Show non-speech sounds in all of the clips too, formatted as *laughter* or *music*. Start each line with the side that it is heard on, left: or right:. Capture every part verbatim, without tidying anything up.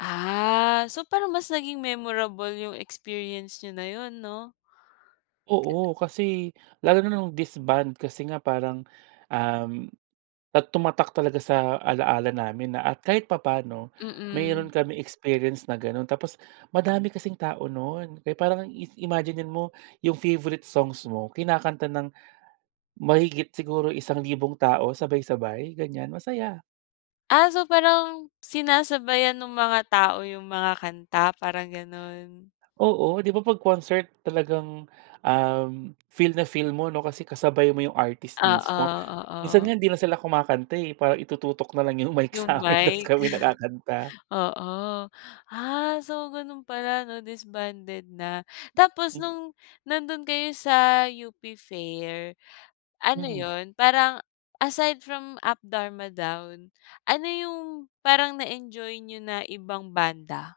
left: Ah, so parang mas naging memorable yung experience niyo na yun, 'no? Ka
right: Oo, kasi lalo na nung disband kasi nga parang, um at tumatak talaga sa alaala namin na at kahit papaano
left: Mm.
right: meron kaming experience na ganun tapos madami kasing tao nun kaya parang is imaginen mo yung favourite songs mo kinakanta ng mahigit siguro isang libong tao sabay-sabay, ganyan masaya.
left: Ah, so parang sinasabayan nung mga tao yung mga kanta parang gano'n?
right: Oo, di ba, pag concert talagang, um, feel na feel mo, 'no, kasi kasabay mo yung artist
left: Oo,
right: minsmo. Minsan nga
left: oo.
right: hindi na sila kumakanta, eh, parang itututok na lang yung mic
left: Yung
right: sa'min tas
left: mic.
right: kami na kakanta.
left: *chuckles* Oo, ah, so gano'n pala, 'no, disbanded na. Tapos
right: Hmm.
left: nung nandun kayo sa U-P fair, ano
right: Mm.
left: yun parang aside from Up Dharma Down, ano yung parang na-enjoy niyo na ibang banda?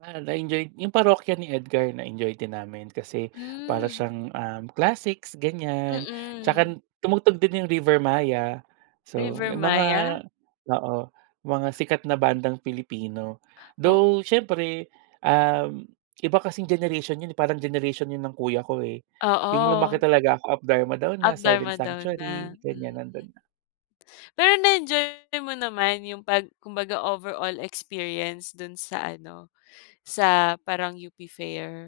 right: Ah, na-enjoy yung Parokya ni Edgar na-enjoy din namin. Kasi para
left: Hmm.
right: siyang, um, classics, ganyan.
left: Mm.
right: Tsaka tumugtog din yung Rivermaya. So, yung mga
left: Rivermaya?
right: oo, mga sikat na bandang Pilipino.
left: O
right: Though syempre, um, iba kasing generation yun, eh, parang generation yun ng kuya ko, eh. Yung lumaki
left: Oo.
right: talaga ako Up Dharma Down
left: Up
right: na Silent
left: Dharma Down
right: Sanctuary,
left: na, mm.
right: ganyan nandun na.
left: Pero na-enjoy mo naman yung pag kumbaga overall experience dun sa ano, sa parang U-P Fair?